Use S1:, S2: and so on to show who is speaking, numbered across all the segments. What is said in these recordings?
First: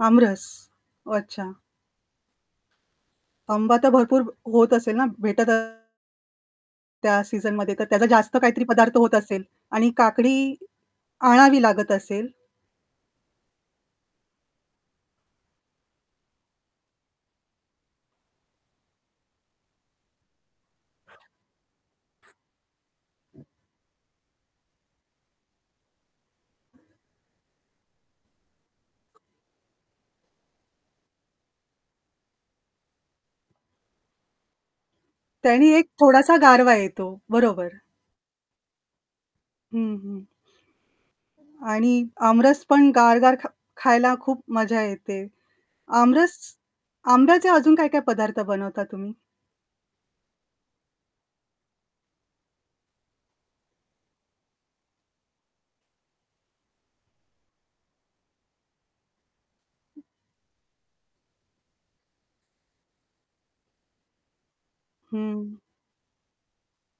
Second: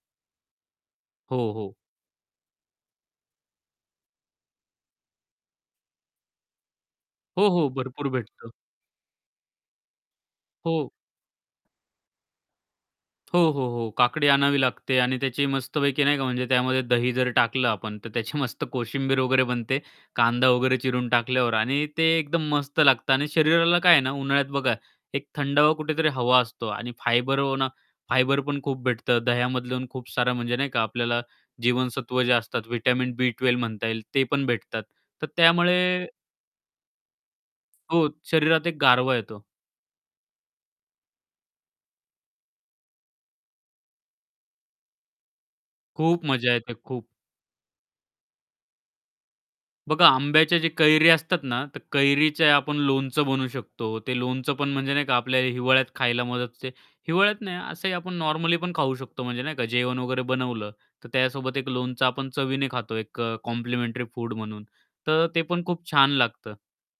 S1: आमरस,
S2: हो,
S1: अच्छा.
S2: हो.
S1: आंबा तर भरपूर होत असेल ना, भेटत त्या
S2: हो, हो,
S1: सीझनमध्ये तर त्याचा
S2: भरपूर
S1: जास्त
S2: भेटतो.
S1: काहीतरी पदार्थ होत असेल आणि काकडी
S2: हो.
S1: आणावी लागत असेल?
S2: हो, हो, हो, काकडी आणावी लागते आणि त्याची मस्तपैकी नाही का, म्हणजे त्यामध्ये दही जर टाकलं आपण, तर त्याची मस्त कोशिंबीर वगैरे बनते. कांदा वगैरे चिरून टाकल्यावर आणि ते एकदम मस्त लागतं. आणि शरीराला काय आहे ना, उन्हाळ्यात बघा, एक थंडावा कुठेतरी हवा असतो आणि फायबर [unintelligible] फायबर पण खूप भेटतं. दह्यामधल्या खूप सारं म्हणजे नाही का आपल्याला जीवनसत्व जे असतात व्हिटॅमिन बी 12 म्हणता येईल ते पण भेटतात तर
S1: त्यानी एक
S2: त्यामुळे
S1: थोडासा गारवा येतो, बरोबर.
S2: हो, शरीरात एक गारवा येतो.
S1: हं, हं. आणि आमरस पण गारगार खा खायला खूप मजा येते,
S2: खूप
S1: आमरस
S2: मजा येते, खूप.
S1: आंब्याचे अजून काय-काय पदार्थ बनवता तुम्ही?
S2: बघा आंब्याचे जे कैरी असतात ना, तर कैरीच्या आपण लोणचं बनवू शकतो, ते लोणचं पण म्हणजे नाही का आपल्याला हिवाळ्यात खायला मदत होते. हिवाळ्यात नाही असंही आपण नॉर्मली पण खाऊ शकतो म्हणजे नाही का? जेवण वगैरे बनवलं, तर त्यासोबत एक लोणचं आपण चवीने खातो एक अ, कॉम्प्लिमेंटरी फूड म्हणून. तर ते
S1: हं.
S2: पण खूप छान लागतं.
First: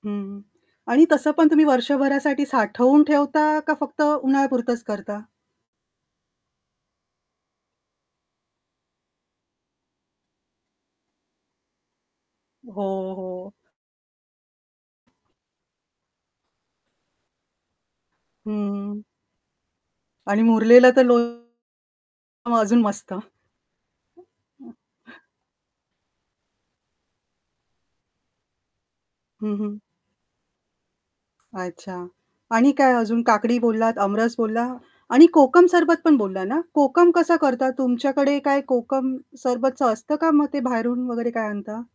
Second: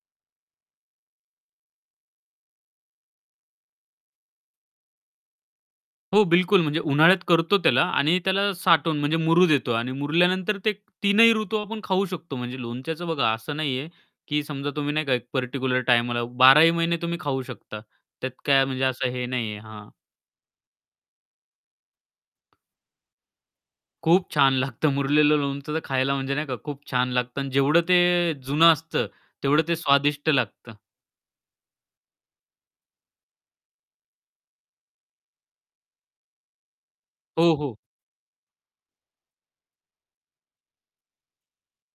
S1: हं, हं. आणि तसं पण तुम्ही वर्षभरासाठी साठवून ठेवता, का फक्त उन्हाळ्यापुरतंच करता?
S2: हो, बिलकुल. म्हणजे उन्हाळ्यात करतो त्याला आणि त्याला साठवून, म्हणजे मुरु देतो. आणि मुरल्यानंतर ते तीनही ऋतू आपण खाऊ शकतो. म्हणजे लोणच्याच
S1: हो,
S2: बघा
S1: हो.
S2: असं नाहीये की समजा तुम्ही नाही का एक पार्टिक्युलर टाईमला, बाराही महिने तुम्ही खाऊ शकता, त्यात काय म्हणजे
S1: हं.
S2: असं हे नाहीये हां.
S1: आणि मुरलेलं ते लोणचं मग अजून मस्त.
S2: खूप छान लागतं मुरलेलं लोणचं तर खायला म्हणजे नाही का खूप छान लागतं, अन् जेवढं ते जुनं असतं
S1: हं,
S2: तेवढं ते
S1: हं.
S2: स्वादिष्ट लागतं.
S1: अच्छा. आणि काय अजून? काकडी बोललात, अमरस बोलला आणि कोकम सरबत पण बोलला ना? कोकम कसा
S2: हो,
S1: करतात,
S2: हो.
S1: तुमच्याकडे काय कोकम सरबतच असतं का? मग ते बाहेरून वगैरे काय आणता?